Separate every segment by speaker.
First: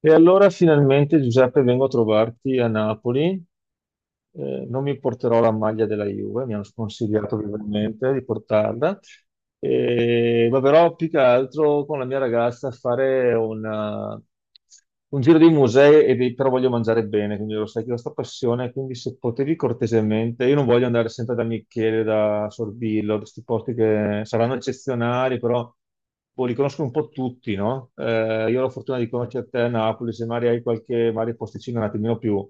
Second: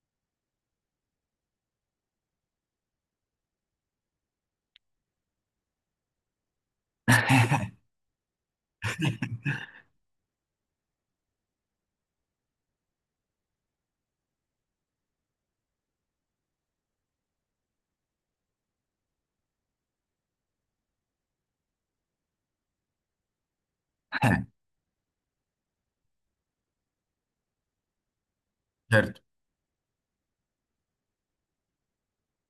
Speaker 1: E allora finalmente Giuseppe vengo a trovarti a Napoli. Non mi porterò la maglia della Juve, mi hanno sconsigliato vivamente di portarla. Ma però più che altro con la mia ragazza a fare un giro di musei, e però voglio mangiare bene, quindi lo sai che ho questa passione, quindi se potevi cortesemente, io non voglio andare sempre da Michele, da Sorbillo, da questi posti che
Speaker 2: Eh,
Speaker 1: saranno eccezionali, però boh, li conosco un po' tutti, no? Io ho la fortuna di
Speaker 2: Certo.
Speaker 1: conoscere te a Napoli, se magari hai qualche magari posticino un attimino più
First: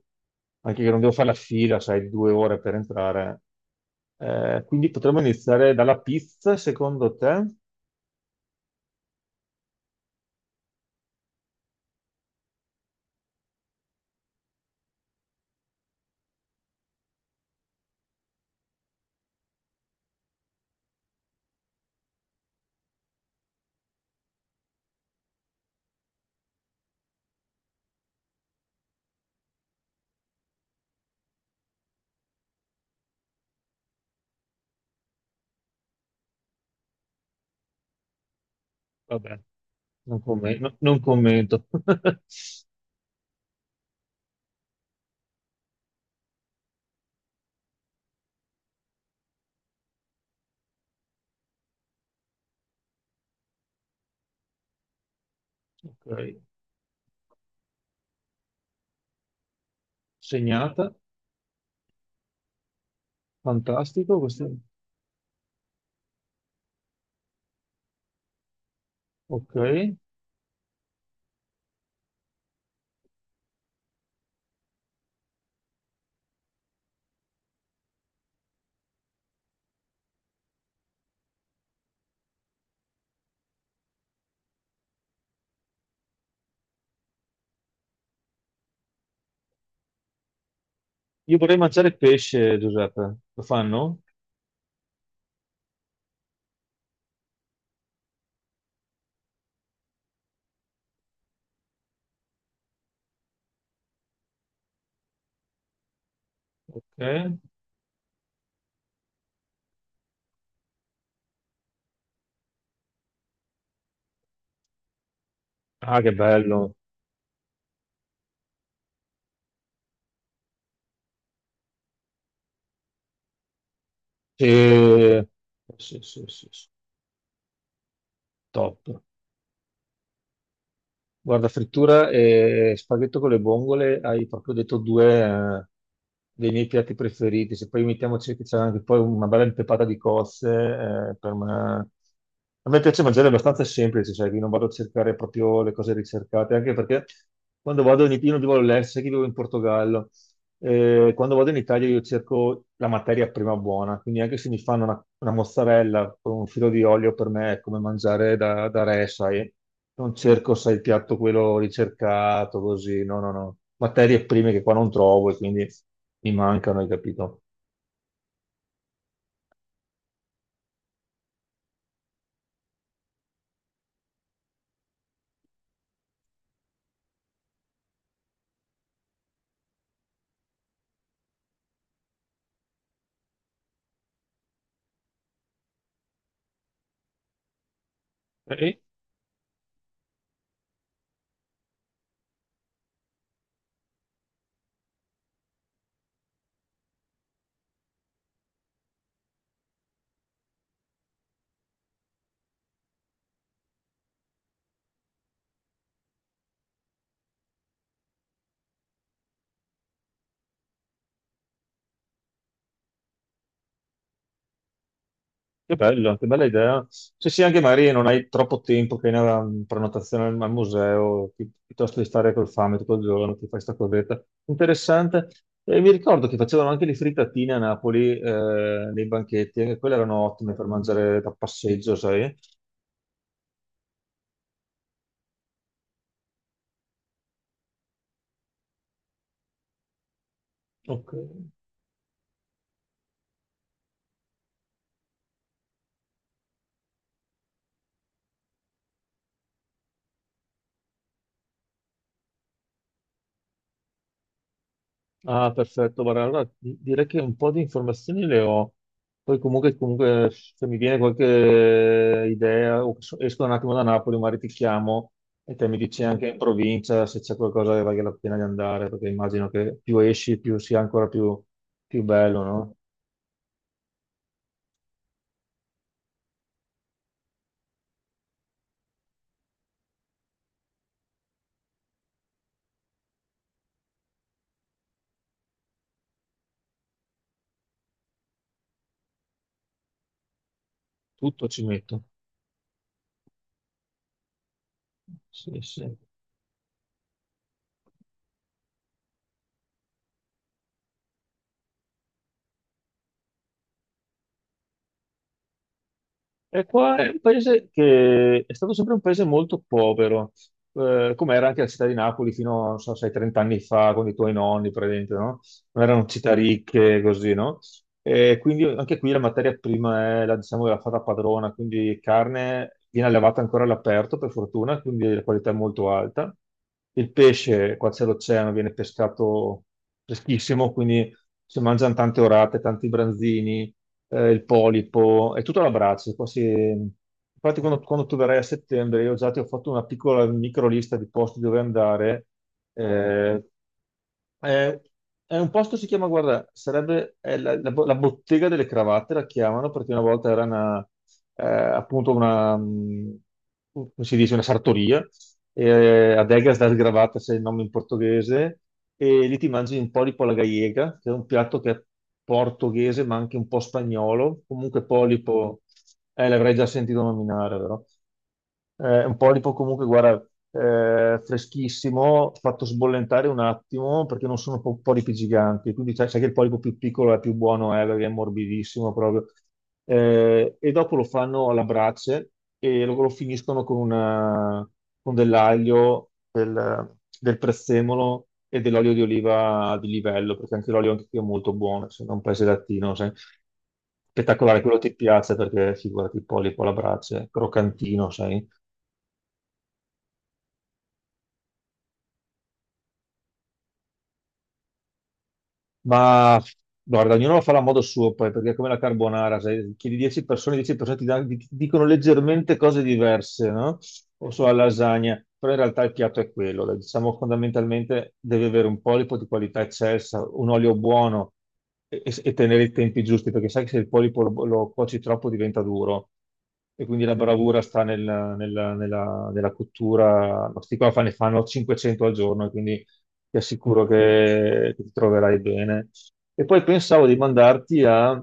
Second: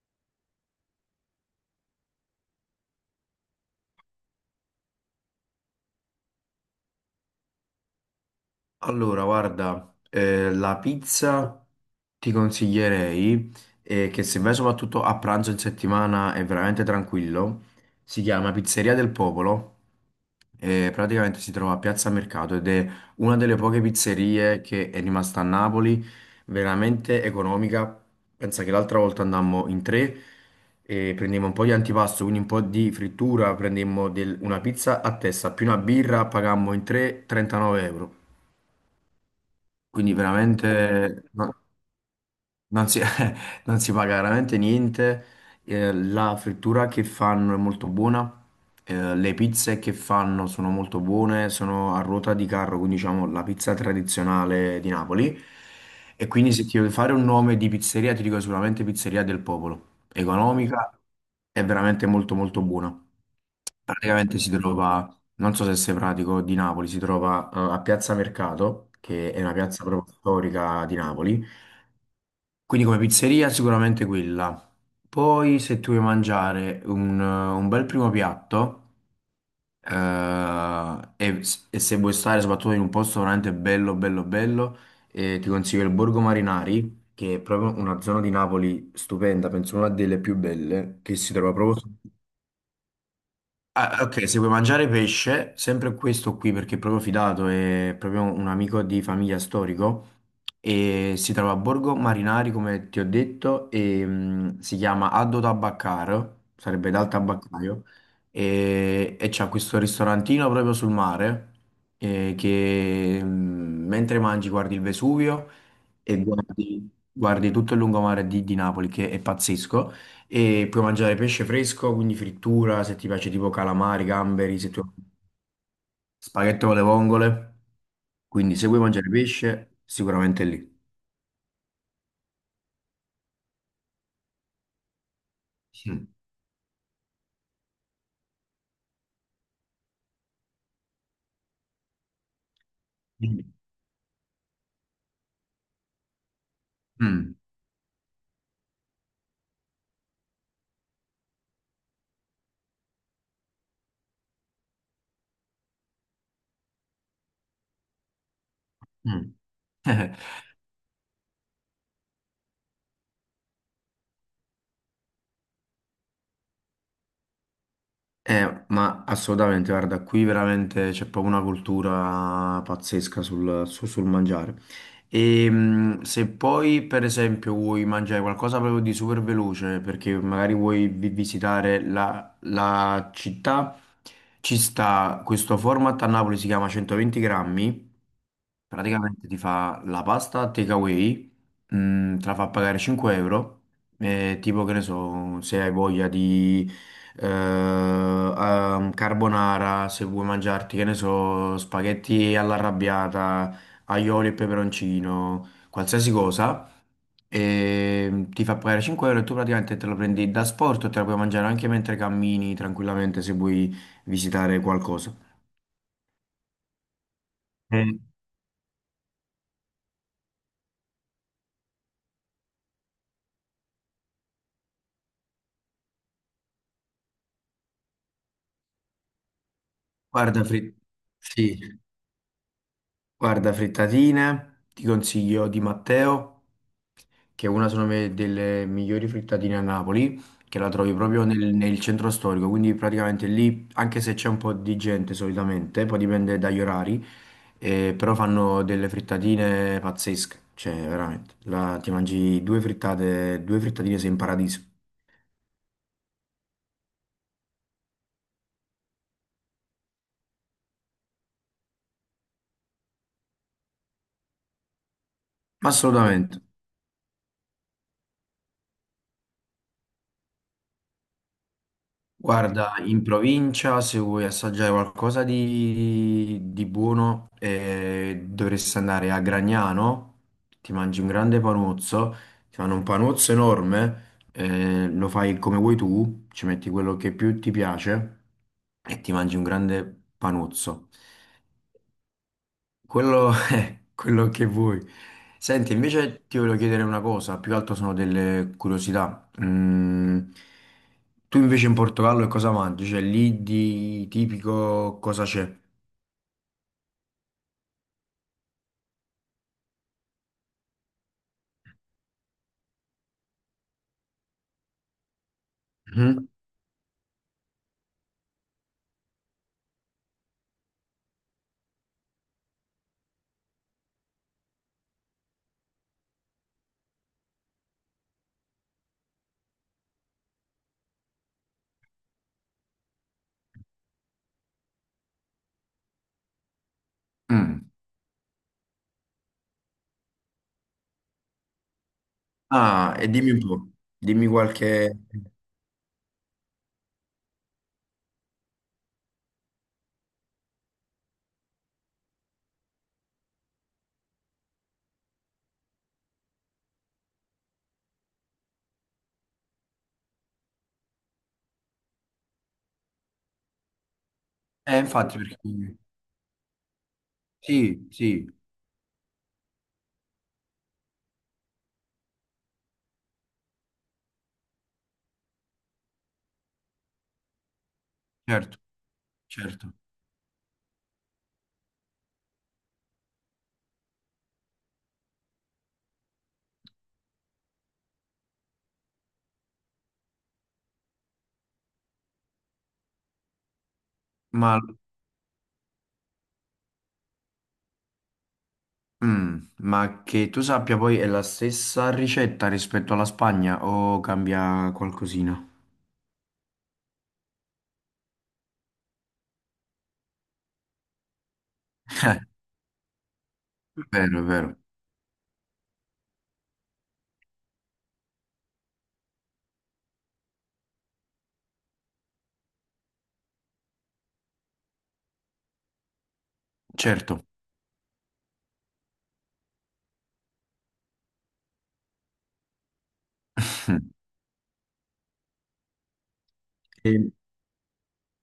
Speaker 1: anche che non devo fare la fila, sai, due ore per entrare. Quindi potremmo iniziare dalla pizza, secondo te?
Speaker 2: Allora, guarda, la pizza ti consiglierei, che se vai soprattutto a pranzo in settimana è veramente tranquillo. Si chiama Pizzeria del Popolo. Praticamente si trova a Piazza Mercato ed è una delle poche pizzerie che è rimasta a Napoli, veramente economica. Pensa che l'altra volta andammo in tre e prendemmo un po' di antipasto, quindi un po' di frittura, una pizza a testa più una birra, pagammo in tre 39 euro.
Speaker 1: Vabbè,
Speaker 2: Quindi
Speaker 1: non
Speaker 2: veramente no-
Speaker 1: commento.
Speaker 2: non si, non si paga veramente niente. La frittura che fanno è molto buona. Le pizze che fanno sono molto buone, sono a ruota di carro, quindi diciamo la pizza tradizionale di Napoli. E
Speaker 1: Ok,
Speaker 2: quindi se ti devo fare un nome di pizzeria, ti dico sicuramente Pizzeria del Popolo. Economica,
Speaker 1: segnata,
Speaker 2: è veramente molto molto buona.
Speaker 1: fantastico
Speaker 2: Praticamente
Speaker 1: questo.
Speaker 2: si trova, non so se sei pratico, di Napoli, si trova a Piazza Mercato, che è una
Speaker 1: Ok.
Speaker 2: piazza proprio storica di Napoli. Quindi come pizzeria sicuramente quella. Poi se tu vuoi mangiare un bel primo piatto eh, e, e se vuoi stare soprattutto in un posto veramente bello, bello, bello, ti consiglio il Borgo Marinari, che è proprio una zona di Napoli stupenda, penso una delle più belle, che si
Speaker 1: Io
Speaker 2: trova
Speaker 1: vorrei
Speaker 2: proprio...
Speaker 1: mangiare pesce, Giuseppe. Lo
Speaker 2: Ah,
Speaker 1: fanno?
Speaker 2: ok, se vuoi mangiare pesce, sempre questo qui perché è proprio fidato, è proprio un amico di famiglia storico e si trova a Borgo Marinari, come ti ho detto, e si chiama Addo Tabaccar, sarebbe dal
Speaker 1: Ok.
Speaker 2: tabaccaio, e c'ha questo ristorantino proprio sul mare che mentre mangi guardi il Vesuvio
Speaker 1: Ah, che
Speaker 2: e
Speaker 1: bello.
Speaker 2: guardi, guardi tutto il lungomare di Napoli, che è pazzesco. E puoi mangiare pesce fresco, quindi frittura, se ti piace tipo calamari, gamberi, se tu...
Speaker 1: Sì, sì, sì, sì,
Speaker 2: spaghetto
Speaker 1: sì.
Speaker 2: con le vongole. Quindi se
Speaker 1: Top.
Speaker 2: vuoi mangiare pesce, sicuramente è lì.
Speaker 1: Guarda, frittura e spaghetto con le vongole, hai proprio detto due
Speaker 2: Mm.
Speaker 1: dei miei piatti preferiti. Se poi mettiamoci che c'è anche poi una bella impepata di cozze, per me... A me piace mangiare abbastanza semplice, sai, che non vado a cercare proprio le cose ricercate, anche perché
Speaker 2: Mm.
Speaker 1: quando vado in Italia, io non vivo all'estero, sai che vivo in Portogallo. Quando vado in Italia io cerco la materia prima buona, quindi anche se mi fanno una mozzarella con un filo di olio per me è come mangiare da re,
Speaker 2: Mm.
Speaker 1: sai. Non
Speaker 2: Eh,
Speaker 1: cerco, sai, il piatto quello ricercato, così, no, no, no. Materie prime che qua non trovo e quindi mi mancano, hai capito?
Speaker 2: Ma assolutamente, guarda, qui veramente c'è proprio una cultura pazzesca sul mangiare. E se poi, per esempio, vuoi mangiare qualcosa proprio di super veloce, perché magari visitare la città, ci sta questo format a Napoli, si chiama 120 grammi.
Speaker 1: Eh,
Speaker 2: Praticamente ti fa la pasta takeaway, te la fa pagare 5 euro, tipo che ne so, se hai voglia di carbonara, se vuoi mangiarti, che ne so, spaghetti all'arrabbiata, aioli e peperoncino, qualsiasi cosa, e ti fa pagare 5 euro e tu praticamente te lo prendi da sport, te la puoi mangiare anche mentre cammini tranquillamente se vuoi visitare qualcosa.
Speaker 1: che bello, che bella idea. Se sì, anche magari
Speaker 2: Eh,
Speaker 1: non hai troppo tempo che hai una prenotazione al museo, piuttosto di stare col fame tutto il giorno, ti fai sta cosetta. Interessante. E mi ricordo che facevano anche le frittatine a Napoli, nei banchetti, e quelle erano
Speaker 2: guarda,
Speaker 1: ottime per
Speaker 2: Fri-
Speaker 1: mangiare da
Speaker 2: sì,
Speaker 1: passeggio, sai?
Speaker 2: guarda, frittatine, ti consiglio di Matteo, che è una sono me- delle migliori frittatine a Napoli, che la trovi
Speaker 1: Ok.
Speaker 2: proprio nel centro storico, quindi praticamente lì, anche se c'è un po' di gente solitamente, poi dipende dagli orari, però fanno delle frittatine pazzesche, cioè veramente, ti mangi due frittate, due frittatine sei in paradiso.
Speaker 1: Ah, perfetto, guarda, allora direi che un po' di informazioni le ho, poi comunque se mi viene qualche idea, o esco un attimo da Napoli, magari ti chiamo e te
Speaker 2: Mm,
Speaker 1: mi dici anche in
Speaker 2: assolutamente.
Speaker 1: provincia se c'è qualcosa che vale la pena di andare, perché immagino che più esci più sia ancora più, più bello, no?
Speaker 2: Guarda, in provincia se vuoi assaggiare qualcosa di buono dovresti andare a Gragnano, ti mangi un grande panuzzo, ti fanno un panuzzo enorme, lo fai come vuoi tu, ci metti quello che più ti piace e ti mangi un grande panuzzo.
Speaker 1: Tutto ci metto.
Speaker 2: Quello è quello che vuoi.
Speaker 1: Sì,
Speaker 2: Senti,
Speaker 1: sì.
Speaker 2: invece ti voglio chiedere una cosa, più che altro sono delle curiosità. Mm, tu invece in Portogallo che cosa mangi? Cioè lì di tipico cosa c'è?
Speaker 1: E qua è un paese che è stato sempre un paese molto povero. Come era anche la città di Napoli fino, non so, sei 30 anni fa con i tuoi nonni, praticamente, no? Non erano
Speaker 2: Mhm.
Speaker 1: città ricche, così, no? E quindi anche qui la materia prima è la, diciamo, la fata padrona, quindi carne viene allevata ancora all'aperto, per fortuna, quindi la qualità è molto alta. Il pesce, qua c'è l'oceano, viene pescato freschissimo, quindi si mangiano tante orate, tanti branzini il polipo, è tutto all'abbraccio. Quasi... Infatti,
Speaker 2: Mm.
Speaker 1: quando tu verrai a settembre, io già ti ho fatto una piccola micro lista di posti dove andare.
Speaker 2: Ah, e dimmi un
Speaker 1: eh,
Speaker 2: po', dimmi
Speaker 1: è,
Speaker 2: qualche...
Speaker 1: è un posto, si chiama, guarda, sarebbe è la bottega delle cravatte, la chiamano, perché una volta era una, appunto una, come si dice, una sartoria. Adegas das gravatas è il nome in portoghese, e lì ti mangi un po' di polla gallega, che è un piatto che è portoghese ma anche un po' spagnolo, comunque
Speaker 2: Infatti, perché...
Speaker 1: polipo, l'avrei già sentito nominare, vero?
Speaker 2: Sì, sì,
Speaker 1: Un polipo comunque, guarda, freschissimo, fatto sbollentare un attimo perché non sono polipi giganti, quindi sai, sai che il polipo più piccolo è più buono, perché è
Speaker 2: certo,
Speaker 1: morbidissimo proprio.
Speaker 2: certo.
Speaker 1: E dopo lo fanno alla brace e lo finiscono con dell'aglio, del prezzemolo e dell'olio di oliva di livello, perché anche l'olio anche qui è molto buono, se non un paese latino, sai. Spettacolare,
Speaker 2: Ma,
Speaker 1: quello ti piace perché figurati il polipo alla brace, croccantino, sai?
Speaker 2: ma che tu sappia poi è la stessa ricetta rispetto alla Spagna o cambia qualcosina?
Speaker 1: Ma guarda, ognuno lo farà a modo suo poi, perché è come la carbonara, se chiedi 10 persone, 10 persone ti dicono leggermente cose diverse, no?
Speaker 2: Vero, è
Speaker 1: O sulla
Speaker 2: vero,
Speaker 1: lasagna, però in realtà il piatto è quello, dai. Diciamo fondamentalmente deve avere un polipo di qualità eccelsa, un olio buono e tenere i tempi giusti, perché sai che se il polipo lo cuoci troppo diventa duro e quindi la
Speaker 2: certo.
Speaker 1: bravura sta nella cottura, ma questi qua ne fanno 500 al giorno, e quindi ti assicuro che ti troverai bene. E poi pensavo
Speaker 2: E-
Speaker 1: di mandarti a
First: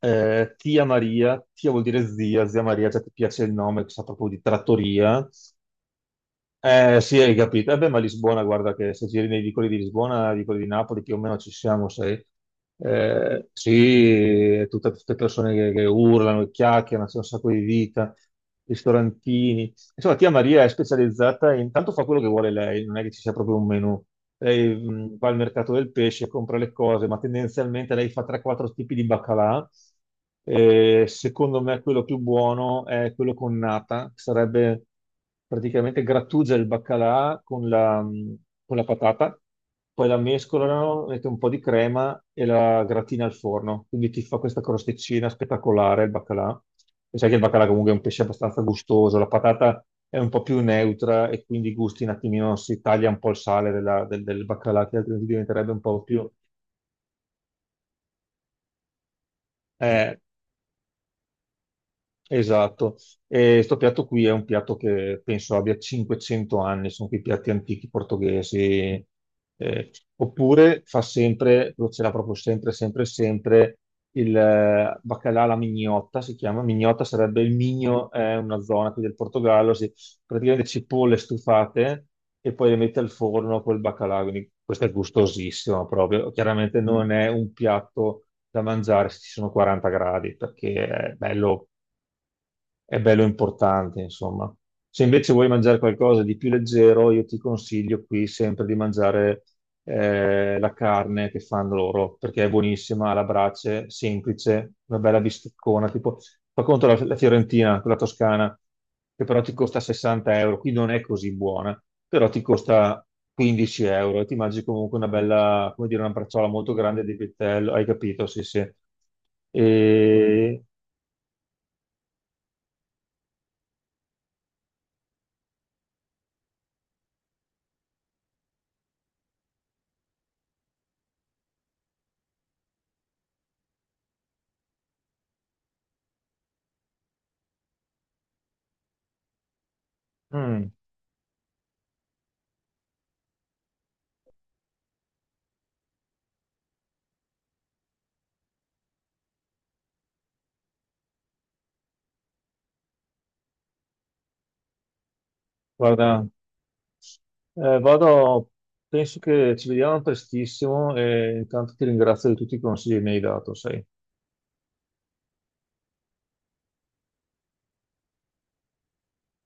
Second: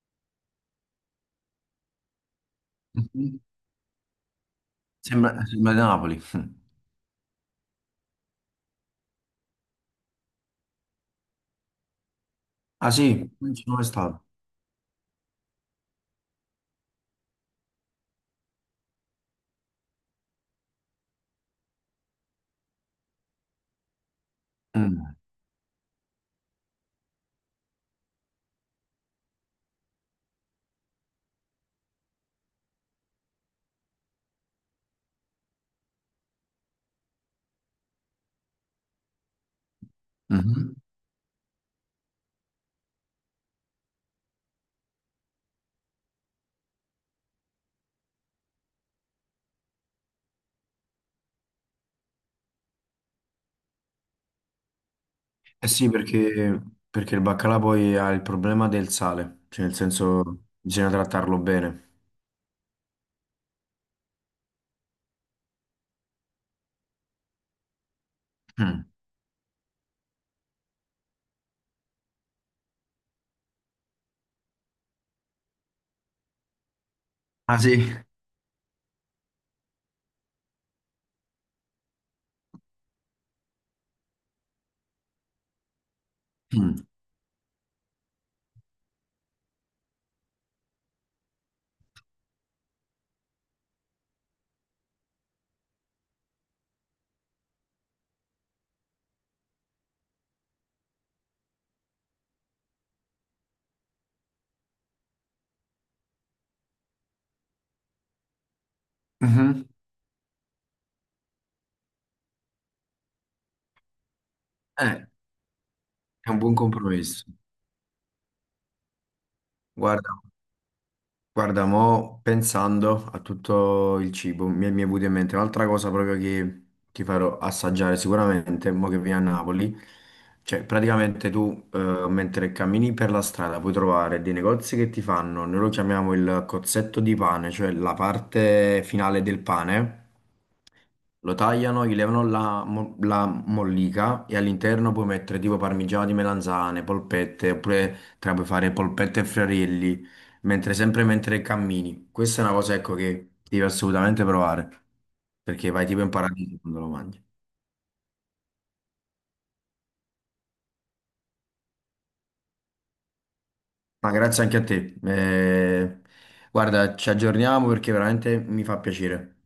Speaker 1: Tia Maria. Tia vuol dire zia, zia Maria, già ti piace il nome, che sa proprio di trattoria,
Speaker 2: Sembra, sembra di Napoli.
Speaker 1: sì, hai capito. Eh beh, ma Lisbona, guarda che se giri nei vicoli di Lisbona, nei vicoli di Napoli, più o meno ci siamo, sai.
Speaker 2: Ah sì, non ci sono mai
Speaker 1: Sì,
Speaker 2: stato.
Speaker 1: è tutte persone che urlano, e chiacchierano, c'è un sacco di vita, ristorantini. Insomma, tia Maria è specializzata, intanto fa quello che vuole lei, non è che ci sia proprio un menù. Lei
Speaker 2: Mm.
Speaker 1: va al mercato del pesce, compra le cose, ma tendenzialmente lei fa 3-4 tipi di baccalà. Secondo me quello più buono è quello con nata, che sarebbe praticamente grattugia il baccalà con la patata, poi la
Speaker 2: Mhm.
Speaker 1: mescolano, mette un po' di crema e la gratina al forno. Quindi ti fa questa crosticina spettacolare il baccalà. E sai che il baccalà comunque è un pesce abbastanza gustoso, la patata è un po' più neutra e quindi i gusti un attimino si taglia un po' il sale del baccalà che altrimenti
Speaker 2: Eh
Speaker 1: diventerebbe un
Speaker 2: sì,
Speaker 1: po' più
Speaker 2: perché, perché il baccalà poi ha il problema del sale, cioè nel
Speaker 1: eh,
Speaker 2: senso bisogna trattarlo bene.
Speaker 1: esatto, e questo piatto qui è un piatto che penso abbia 500 anni, sono quei piatti antichi
Speaker 2: Mm.
Speaker 1: portoghesi. Eh, oppure fa sempre, lo c'era proprio sempre, sempre, sempre, il baccalà alla mignotta, si chiama, mignotta sarebbe il
Speaker 2: Ah sì?
Speaker 1: migno, è una zona qui del Portogallo, si, praticamente cipolle stufate e poi le mette al forno col baccalà, quindi questo è gustosissimo proprio, chiaramente
Speaker 2: Mm.
Speaker 1: non è un piatto da mangiare se ci sono 40 gradi, perché è bello importante, insomma. Se invece vuoi mangiare qualcosa di più leggero, io ti consiglio qui sempre di mangiare la carne che fanno loro, perché è buonissima, alla brace, semplice, una bella bisteccona, tipo, fa conto la Fiorentina, quella toscana, che però ti
Speaker 2: Mhm.
Speaker 1: costa 60 euro, qui non è così buona, però ti costa 15 euro e ti mangi comunque
Speaker 2: Eh,
Speaker 1: una bella, come dire, una
Speaker 2: è un
Speaker 1: bracciola
Speaker 2: buon
Speaker 1: molto grande di
Speaker 2: compromesso.
Speaker 1: vitello, hai capito? Sì, sì.
Speaker 2: Guarda.
Speaker 1: E...
Speaker 2: Guarda, mo pensando a tutto il cibo, mi è venuta in mente un'altra cosa proprio che ti farò assaggiare sicuramente, mo che vieni a Napoli. Cioè, praticamente tu, mentre cammini per la strada, puoi trovare dei negozi che ti fanno, noi lo chiamiamo il cozzetto di pane, cioè la parte finale del pane.
Speaker 1: mm,
Speaker 2: Lo tagliano, gli levano la mollica e all'interno puoi mettere tipo parmigiano di melanzane, polpette, oppure te la puoi fare polpette e friarelli, mentre sempre mentre cammini. Questa è una cosa, ecco, che devi assolutamente provare, perché vai tipo in
Speaker 1: guarda...
Speaker 2: paradiso quando lo mangi.
Speaker 1: Vado, penso che ci vediamo prestissimo e intanto ti ringrazio di tutti i consigli che mi hai dato, sai.
Speaker 2: Ma grazie anche a te. Guarda, ci aggiorniamo perché veramente mi fa piacere.